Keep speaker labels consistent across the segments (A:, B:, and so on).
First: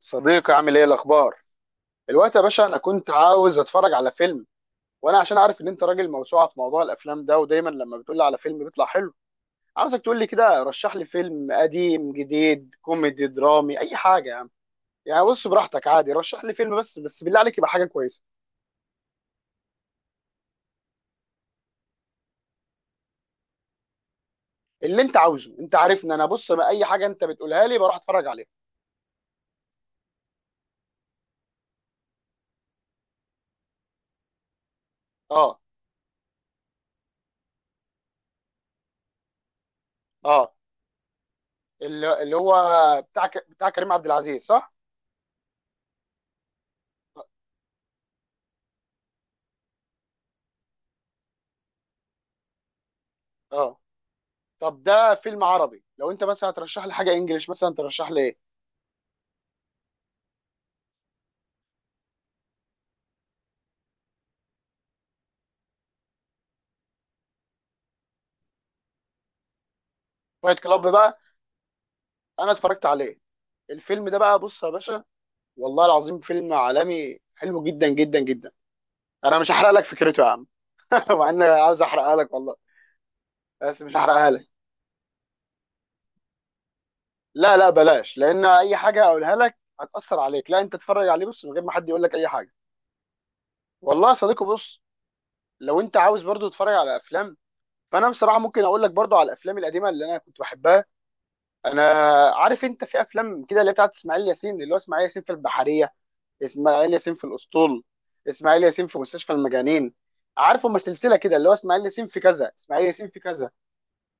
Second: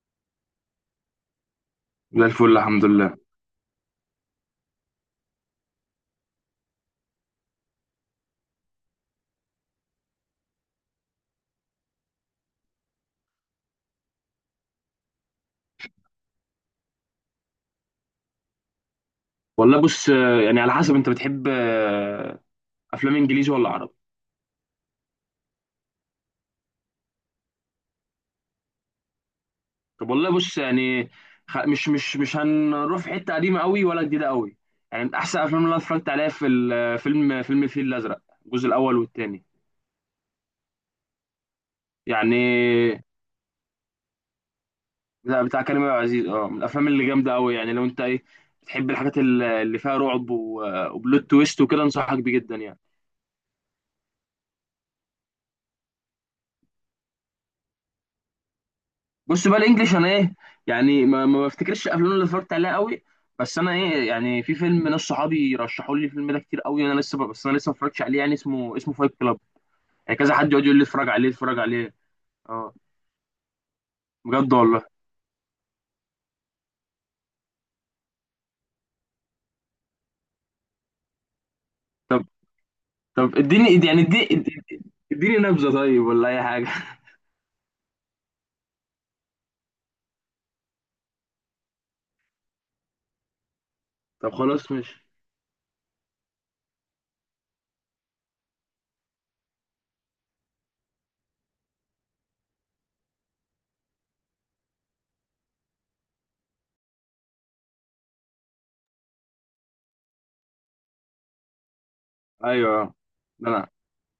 A: صديقي عامل ايه الاخبار
B: زي
A: الوقت يا
B: الفل
A: باشا؟ انا
B: الحمد
A: كنت
B: لله.
A: عاوز اتفرج على فيلم، وانا عشان عارف ان انت راجل موسوعه في موضوع الافلام ده، ودايما لما بتقول لي على فيلم بيطلع حلو. عاوزك تقول لي كده، رشح لي فيلم قديم، جديد، كوميدي، درامي، اي حاجه يا عم. بص براحتك، عادي، رشح لي فيلم، بس بالله عليك يبقى حاجه كويسه.
B: والله بص يعني على حسب انت بتحب افلام انجليزي ولا عربي؟
A: اللي انت عاوزه، انت عارفني انا، بص بقى اي حاجه انت بتقولها لي بروح اتفرج عليها.
B: طب والله بص، يعني مش هنروح في حته قديمه قوي ولا جديده قوي. يعني من احسن الافلام
A: اه.
B: اللي انا اتفرجت عليها فيلم الفيل الازرق، الجزء الاول والثاني.
A: اه. اللي هو
B: يعني
A: بتاع كريم عبد العزيز، صح؟
B: بتاع كريم عبد العزيز، اه، من الافلام اللي
A: اه.
B: جامده قوي. يعني لو انت، ايه، بتحب الحاجات اللي فيها رعب وبلوت تويست وكده، انصحك بيه جدا يعني.
A: آه. طب ده فيلم عربي، لو انت مثلا هترشح لي حاجه انجليش مثلا ترشح لي ايه؟
B: بص بقى الانجليش، انا ايه، يعني ما بفتكرش الافلام اللي اتفرجت عليها قوي. بس انا ايه، يعني في فيلم ناس صحابي رشحوا لي الفيلم ده كتير قوي، انا لسه ما اتفرجتش عليه، يعني اسمه فايت كلاب. يعني كذا حد
A: فايت
B: يقعد يقول
A: كلاب
B: لي: اتفرج
A: بقى؟
B: عليه، اتفرج عليه.
A: انا
B: اه،
A: اتفرجت عليه. الفيلم ده بقى
B: بجد
A: بص يا
B: والله.
A: باشا، والله العظيم فيلم عالمي حلو جدا جدا جدا. انا مش هحرق لك فكرته يا عم. مع ان أنا عايز احرقها
B: طب
A: لك والله.
B: طب اديني
A: بس مش
B: يعني اديني
A: هحرقها لك.
B: اديني اديني نبذه طيب، ولا اي حاجه؟
A: لا لا، بلاش، لان اي حاجه اقولها لك هتاثر عليك. لا انت اتفرج عليه بص من غير ما حد يقول لك اي حاجه. والله يا
B: طب
A: صديقي
B: خلاص
A: بص،
B: ماشي.
A: لو انت عاوز برضو تتفرج على افلام، فانا بصراحه ممكن اقول لك برضو على الافلام القديمه اللي انا كنت بحبها انا. عارف انت في افلام كده اللي هي بتاعت اسماعيل ياسين، اللي هو اسماعيل ياسين في البحريه، اسماعيل ياسين في الاسطول، اسماعيل ياسين في مستشفى المجانين. عارف هم سلسله كده اللي هو اسماعيل ياسين في كذا، اسماعيل
B: ايوه.
A: ياسين في
B: لا،
A: كذا.
B: لا،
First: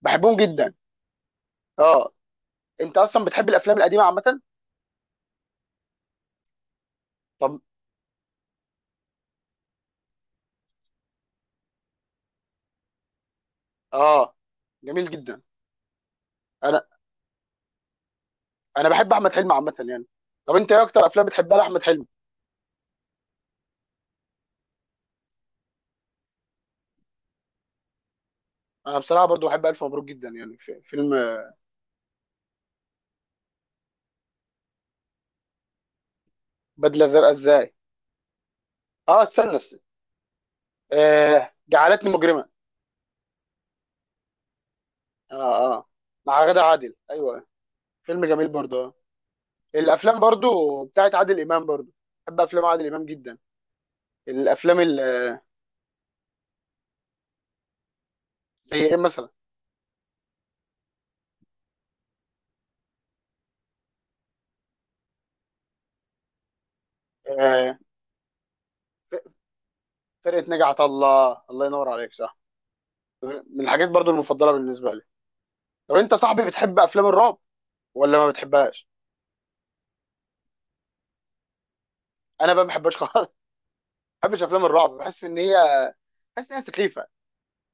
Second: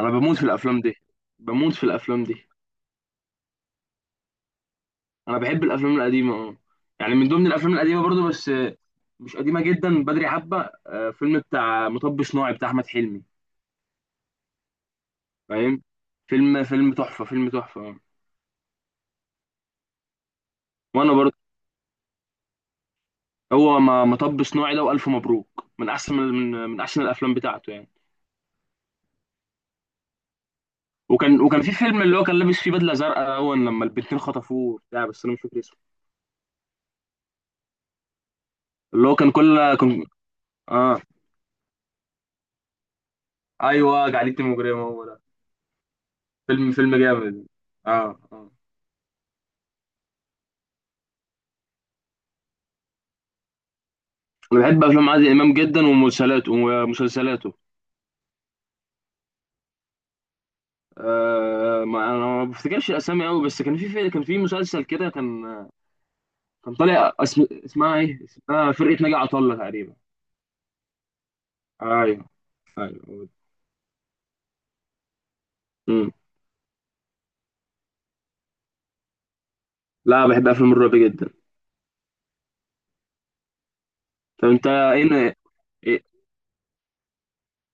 B: انا
A: بحبهم
B: بموت في
A: جدا.
B: الافلام دي. بموت في
A: اه.
B: الافلام دي.
A: انت اصلا بتحب الافلام القديمه عامه؟
B: انا بحب الافلام القديمه، اه. يعني من ضمن
A: طب.
B: الافلام القديمه برضو، بس مش قديمه جدا، بدري حبه، فيلم بتاع مطب صناعي بتاع احمد حلمي.
A: اه، جميل جدا.
B: فاهم؟ فيلم
A: انا
B: فيلم تحفه، فيلم تحفه. آه.
A: بحب احمد حلمي عامه طب انت ايه اكتر
B: وانا
A: افلام
B: برضو.
A: بتحبها لاحمد حلمي؟
B: هو مطب صناعي ده والف مبروك، من احسن الافلام بتاعته يعني.
A: انا بصراحه برضو بحب الف مبروك جدا، في فيلم.
B: وكان في فيلم اللي هو كان لابس فيه بدله زرقاء اول لما البنتين خطفوه بتاع، بس انا مش فاكر اسمه،
A: بدله زرقاء ازاي؟
B: اللي هو
A: اه،
B: كان
A: استنى
B: كل
A: استنى.
B: كان اه.
A: آه، جعلتني مجرما.
B: ايوه، جعلتني مجرمه، هو ده.
A: اه اه، مع غادة
B: فيلم
A: عادل،
B: فيلم
A: ايوه.
B: جامد. اه،
A: فيلم جميل
B: اه.
A: برضو. الافلام برضو بتاعت عادل امام برضو، بحب افلام عادل امام جدا.
B: انا
A: الافلام
B: بحب افلام عادل
A: ال-
B: امام جدا، ومسلسلاته ومسلسلاته.
A: زي ايه مثلا؟
B: ما انا ما بفتكرش الاسامي قوي، بس كان في مسلسل كده، كان طالع،
A: آه،
B: اسمها فرقه ناجي عطا الله تقريبا.
A: فرقه نجا الله، الله ينور عليك،
B: ايوه.
A: صح.
B: ايوه.
A: من الحاجات برضو المفضله بالنسبه لي. لو
B: مم.
A: انت صاحبي، بتحب افلام الرعب ولا ما بتحبهاش؟
B: لا، بحب افلام الرعب جدا.
A: انا بقى ما بحبهاش خالص، ما بحبش
B: طب
A: افلام
B: انت
A: الرعب، بحس
B: ايه؟
A: ان
B: إيه-
A: بحس ان هي سخيفه.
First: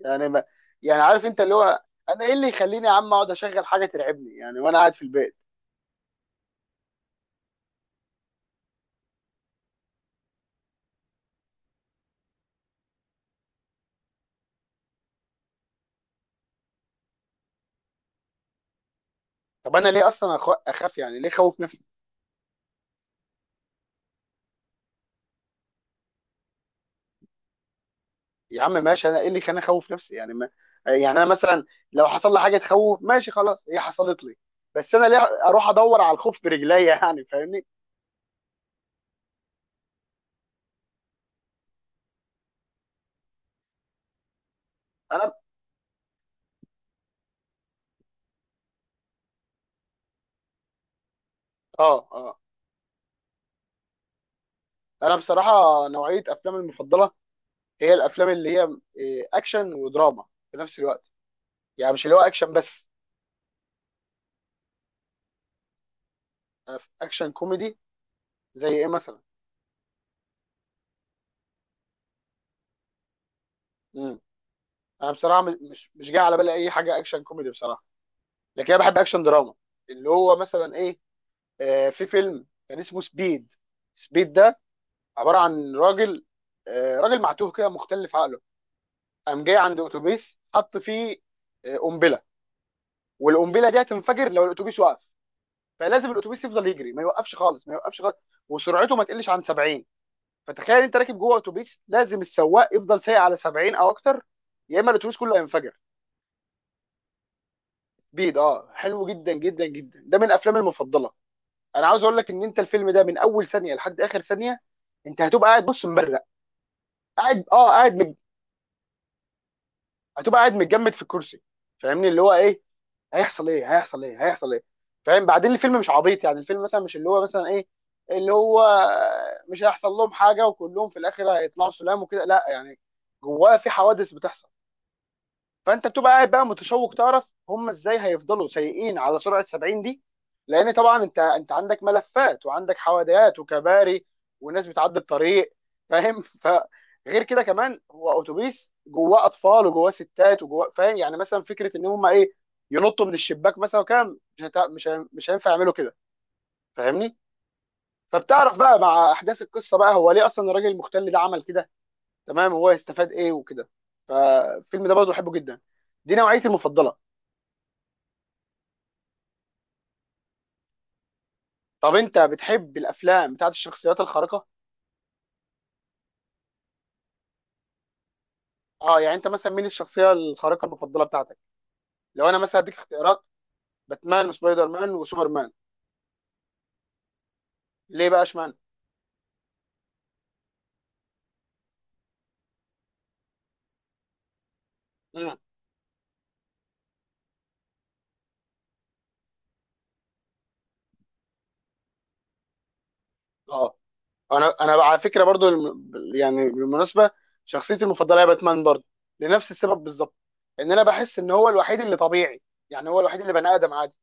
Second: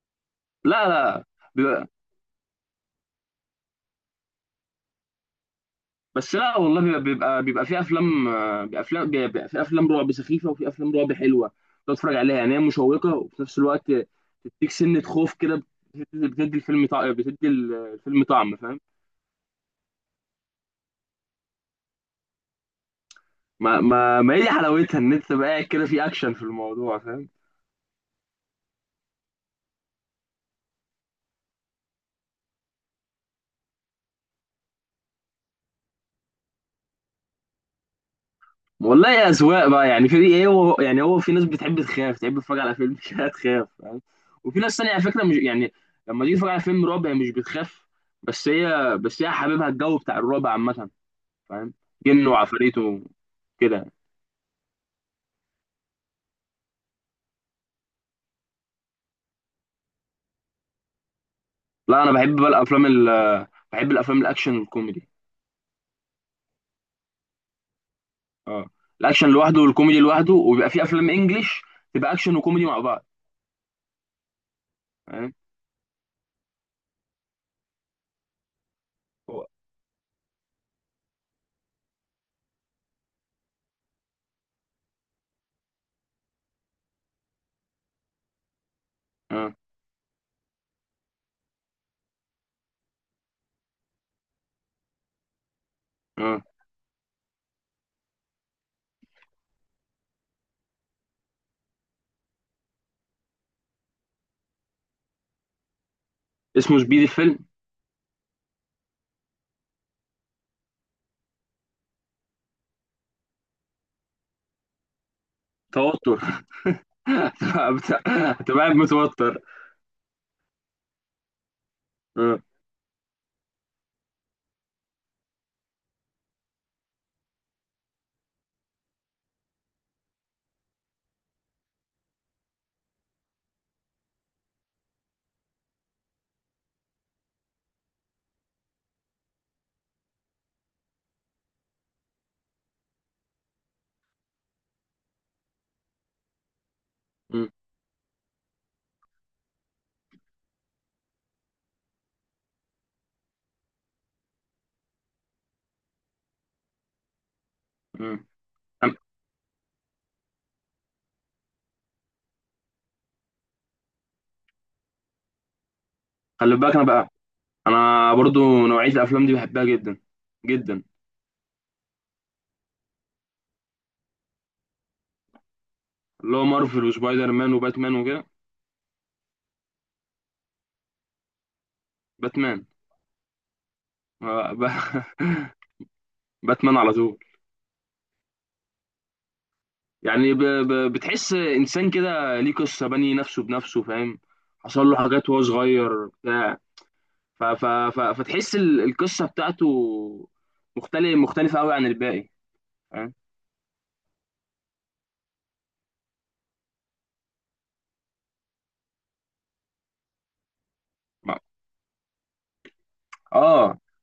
A: يعني ما...
B: لا.
A: عارف
B: لا.
A: انت اللي هو انا ايه اللي يخليني يا عم اقعد اشغل حاجه ترعبني يعني وانا قاعد في البيت.
B: بس لا والله، بيبقى في افلام رعب سخيفه، وفي افلام رعب حلوه. تقعد تتفرج عليها، يعني هي مشوقه وفي نفس الوقت تديك سنه خوف كده. بتدي الفيلم طعم، الفيلم طعم، فاهم؟
A: طب انا ليه اصلا اخاف؟ يعني ليه خوف نفسي؟
B: ما هي دي حلاوتها، ان انت تبقى قاعد كده في اكشن في الموضوع، فاهم؟
A: يا عم ماشي، انا ايه اللي كان اخوف نفسي؟ يعني ما انا مثلا لو حصل لي حاجه تخوف، ماشي خلاص، هي حصلت لي، بس انا ليه اروح ادور على الخوف برجليا؟ يعني فاهمني.
B: والله يا اذواق بقى، يعني في ايه؟ هو يعني هو في ناس بتحب تخاف، تحب تتفرج على فيلم كده تخاف، فاهم؟ وفي ناس تانية، على فكره،
A: انا.
B: مش يعني، لما تيجي تتفرج على فيلم رعب هي مش بتخاف، بس هي حاببها الجو بتاع الرعب عامه، فاهم؟
A: اه
B: جن
A: اه.
B: وعفاريت وكده.
A: انا بصراحه نوعيه افلامي المفضله هي الافلام اللي هي اكشن ودراما في نفس الوقت، يعني
B: لا،
A: مش
B: انا
A: اللي هو
B: بحب بقى
A: اكشن بس.
B: الافلام ال بحب الافلام الاكشن والكوميدي.
A: اكشن كوميدي
B: اه.
A: زي ايه مثلا؟
B: الاكشن لوحده والكوميدي لوحده، وبيبقى في افلام انجليش تبقى اكشن وكوميدي مع بعض.
A: امم. انا
B: فاهم.
A: بصراحه مش جاي على بالي اي حاجه اكشن كوميدي بصراحه، لكن انا بحب اكشن
B: هو
A: دراما اللي هو مثلا ايه؟ آه، في فيلم كان اسمه سبيد. سبيد ده عباره عن راجل، آه، راجل معتوه كده مختل في عقله، قام
B: اه،
A: جاي عند اتوبيس حط فيه، آه، قنبله، والقنبله دي هتنفجر لو الاتوبيس وقف. فلازم
B: اه.
A: الاتوبيس يفضل يجري، ما يوقفش خالص، ما يوقفش خالص، وسرعته ما تقلش عن 70. فتخيل انت راكب جوه اتوبيس لازم السواق يفضل سايق على 70 او اكتر، يا اما الاتوبيس كله هينفجر.
B: اسمه سبيد الفيلم؟
A: بيض، اه، حلو جدا جدا جدا، ده من افلامي المفضله. انا عاوز اقول لك ان انت الفيلم ده من اول ثانيه لحد اخر ثانيه، انت هتبقى قاعد بص مبرق،
B: توتر
A: قاعد، اه، قاعد،
B: هتبقى هتبقى قاعد متوتر.
A: هتبقى قاعد متجمد في الكرسي. فاهمني اللي هو
B: اه،
A: ايه هيحصل، ايه هيحصل، ايه هيحصل. ايه فاهم؟ بعدين الفيلم مش عبيط، يعني الفيلم مثلا مش اللي هو مثلا ايه، اللي هو مش هيحصل لهم حاجه وكلهم في الاخر هيطلعوا سلام وكده، لا يعني. جواه في حوادث بتحصل، فانت بتبقى قاعد بقى متشوق تعرف هم ازاي هيفضلوا سايقين على سرعه 70 دي، لان طبعا انت عندك ملفات وعندك حواديات وكباري وناس بتعدي الطريق، فاهم؟ فغير كده
B: اه،
A: كمان هو اتوبيس جواه اطفال وجواه ستات وجواه، فاهم يعني مثلا فكره ان هم ايه ينطوا من الشباك مثلا، وكام مش هتع... مش ه... مش هينفع يعملوا كده، فاهمني؟
B: اه.
A: فبتعرف بقى مع احداث القصه بقى هو ليه اصلا الراجل المختل ده عمل كده، تمام، هو يستفاد ايه وكده. فالفيلم ده برضه بحبه جدا، دي نوعيتي
B: خلي بالك انا
A: المفضله.
B: بقى، انا برضو نوعيه الافلام دي بحبها جدا، جدا.
A: طب انت بتحب الافلام بتاعت الشخصيات الخارقه؟
B: اللي هو مارفل وسبايدر مان وباتمان وكده؟
A: اه، يعني انت مثلا مين الشخصيه الخارقه المفضله بتاعتك؟ لو انا مثلا
B: باتمان.
A: اديك اختيارات، باتمان
B: آه، ب-
A: وسبايدر مان وسوبر مان.
B: باتمان على طول.
A: ليه بقى، اشمعنى؟
B: يعني بتحس انسان كده، ليه؟ قصه بني نفسه بنفسه، فاهم؟ حصل له حاجات
A: مم.
B: وهو صغير بتاع. فتحس القصه بتاعته مختلفه قوي عن الباقي، فاهم؟
A: اه، انا على فكره برضو يعني بالمناسبه شخصيتي المفضله هي باتمان برضو، لنفس السبب بالظبط، ان انا بحس ان هو الوحيد اللي طبيعي، يعني هو الوحيد اللي بني ادم
B: اه.
A: عادي.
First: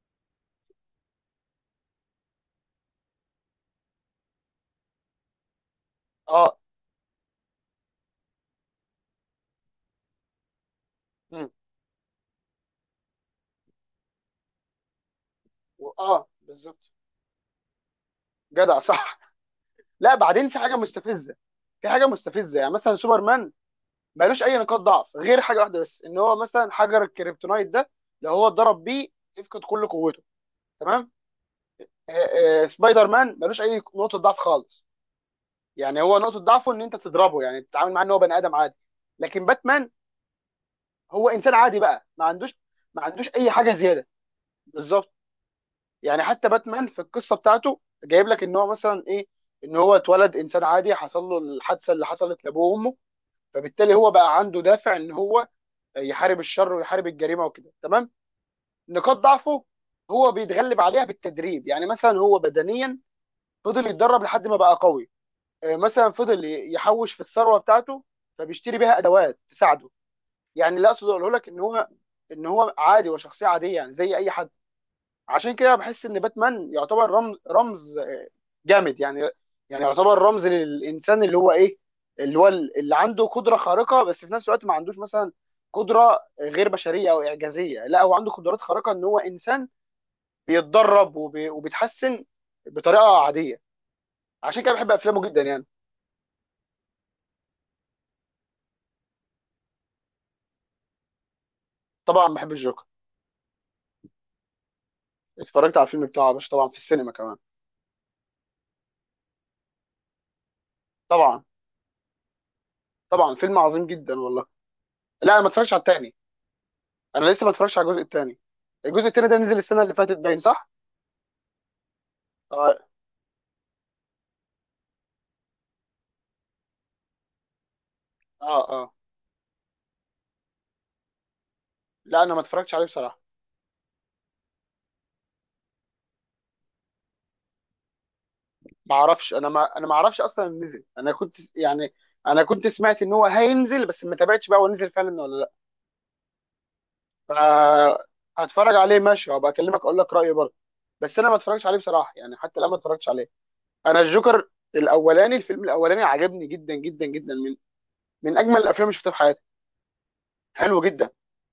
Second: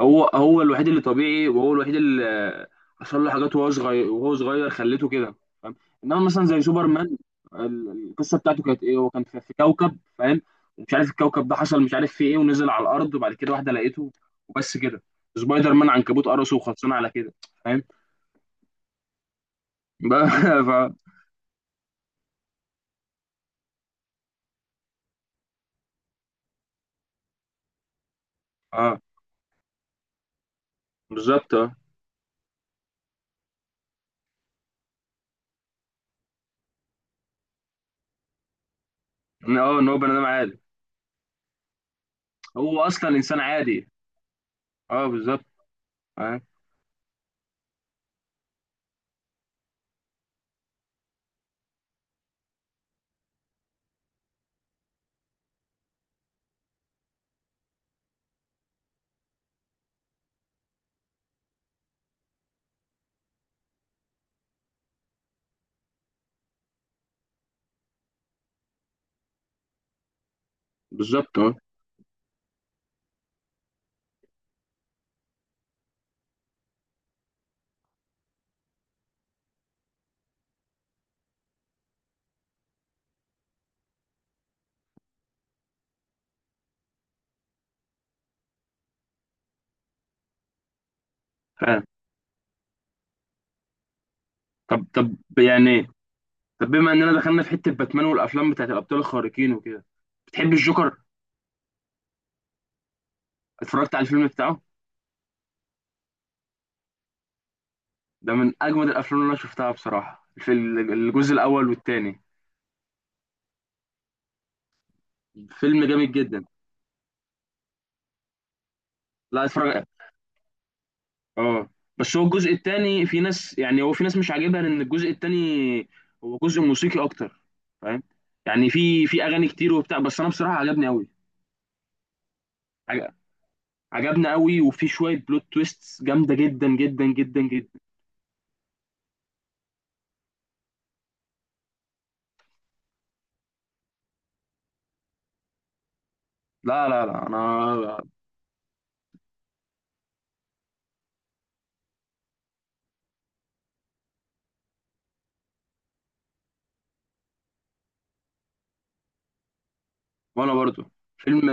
B: هو الوحيد اللي طبيعي، وهو الوحيد اللي حصل له حاجات وهو صغير، خلته كده، فاهم؟ انما مثلا
A: اه.
B: زي سوبرمان، القصه بتاعته كانت ايه؟ هو كان في كوكب، فاهم؟ ومش عارف الكوكب
A: مم.
B: ده حصل، مش عارف فيه ايه، ونزل على الارض، وبعد كده واحده لقيته. وبس كده. سبايدر مان
A: اه،
B: عنكبوت قرصه،
A: بالظبط.
B: وخلصنا على كده. فاهم.
A: جدع، صح. لا
B: بقى
A: بعدين في حاجه
B: ف...
A: مستفزه. في حاجه مستفزه، يعني مثلا سوبر مان مالوش اي نقاط ضعف غير حاجه واحده بس، ان هو مثلا حجر الكريبتونايت ده لو هو اتضرب
B: اه،
A: بيه يفقد كل قوته، تمام.
B: بالظبط. اه،
A: آه، آه، سبايدر مان مالوش اي نقطه ضعف خالص، يعني هو نقطه ضعفه ان انت تضربه، يعني تتعامل معاه ان هو بني ادم عادي. لكن
B: ان
A: باتمان
B: هو بني ادم عادي.
A: هو انسان عادي بقى، ما عندوش،
B: هو
A: ما
B: اصلا
A: عندوش
B: انسان
A: اي حاجه
B: عادي.
A: زياده،
B: اه،
A: بالظبط.
B: بالظبط.
A: يعني
B: اه،
A: حتى باتمان في القصه بتاعته جايب لك ان هو مثلا ايه، ان هو اتولد انسان عادي، حصل له الحادثه اللي حصلت لابوه وامه، فبالتالي هو بقى عنده دافع ان هو يحارب الشر ويحارب الجريمه وكده، تمام. نقاط ضعفه هو بيتغلب عليها بالتدريب، يعني مثلا هو بدنيا فضل يتدرب لحد ما بقى قوي. آه، مثلا فضل يحوش في الثروه بتاعته فبيشتري بيها ادوات تساعده. يعني اللي اقصد اقوله
B: بالظبط.
A: لك
B: اه،
A: ان ان هو عادي، هو شخصيه عاديه يعني زي اي حد. عشان كده بحس ان باتمان يعتبر رمز جامد يعني، يعني يعتبر رمز للانسان اللي هو ايه، اللي هو اللي عنده قدره خارقه بس في نفس الوقت ما عندوش مثلا قدره غير بشريه او اعجازيه. لا، هو عنده قدرات خارقه ان هو انسان بيتدرب
B: فاهم.
A: وبيتحسن بطريقه عاديه. عشان كده
B: طب
A: بحب
B: طب
A: افلامه جدا يعني.
B: يعني، طب بما اننا دخلنا في حته باتمان والافلام بتاعت الابطال الخارقين وكده، بتحب الجوكر؟
A: طبعا بحب الجوكر.
B: اتفرجت على الفيلم بتاعه؟
A: اتفرجت على الفيلم بتاعه يا باشا، طبعا، في السينما كمان.
B: ده من اجمد الافلام اللي انا شفتها بصراحه، في الجزء
A: طبعا.
B: الاول والثاني،
A: طبعا فيلم عظيم جدا والله. لا انا ما اتفرجتش على
B: فيلم جامد
A: التاني.
B: جدا.
A: انا لسه ما اتفرجتش على الجزء التاني. الجزء التاني ده
B: لا،
A: نزل السنه
B: اتفرج.
A: اللي فاتت، باين، صح؟
B: اه. بس هو الجزء
A: اه.
B: الثاني، في ناس مش عاجبها، لان الجزء الثاني هو جزء موسيقي اكتر، فاهم.
A: اه.
B: يعني
A: اه.
B: في اغاني كتير وبتاع، بس انا بصراحه عجبني قوي.
A: لا انا ما اتفرجتش عليه بصراحه.
B: عجبني قوي، وفي شويه بلوت تويستس جامده جدا جدا جدا جدا.
A: ما اعرفش، انا ما اعرفش اصلا إنه نزل، انا كنت يعني، انا كنت سمعت ان هو هينزل بس ما تابعتش بقى هو نزل فعلا ولا لا.
B: لا، لا، لا،
A: فا
B: انا.
A: هتفرج عليه ماشي وابقى اكلمك اقول لك رايي برضه. بس انا ما اتفرجتش عليه بصراحه، يعني حتى الان ما اتفرجتش عليه. انا الجوكر الاولاني، الفيلم الاولاني عجبني جدا جدا جدا، من من اجمل الافلام اللي شفتها في حياتي.
B: وانا
A: حلو
B: برضو.
A: جدا.
B: فيلم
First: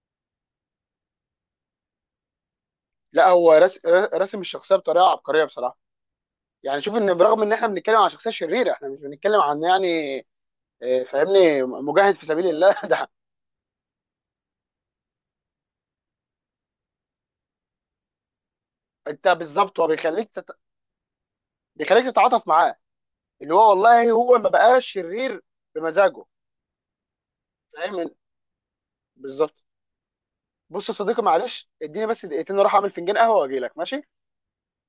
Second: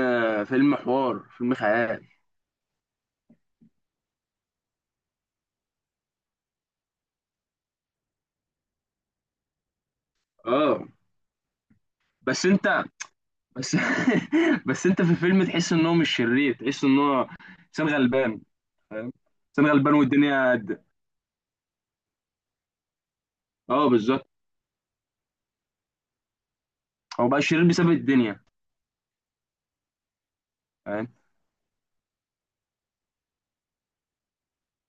B: فيلم حوار، فيلم خيال.
A: لا هو رسم الشخصيه بطريقه عبقريه بصراحه. يعني شوف ان برغم ان احنا بنتكلم عن شخصيه شريره، احنا مش بنتكلم عن يعني،
B: اه.
A: آه، فاهمني، مجاهد في
B: بس
A: سبيل الله
B: انت
A: ده.
B: بس بس انت في الفيلم تحس ان هو مش شرير، تحس ان هو انسان غلبان، فاهم؟
A: انت
B: انسان
A: بالظبط هو
B: غلبان والدنيا قد.
A: بيخليك تتعاطف معاه، اللي هو
B: اه،
A: والله
B: بالظبط.
A: هو ما بقاش شرير بمزاجه،
B: هو بقى شرير بسبب
A: فاهم؟
B: الدنيا.
A: بالظبط. بص يا
B: فاهم.
A: صديقي معلش اديني بس دقيقتين اروح اعمل فنجان قهوه واجي لك، ماشي؟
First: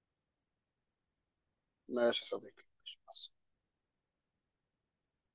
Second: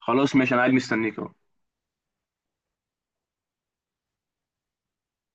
B: خلاص ماشي، انا قاعد مستنيك اهو.
A: ماشي يا صديقي.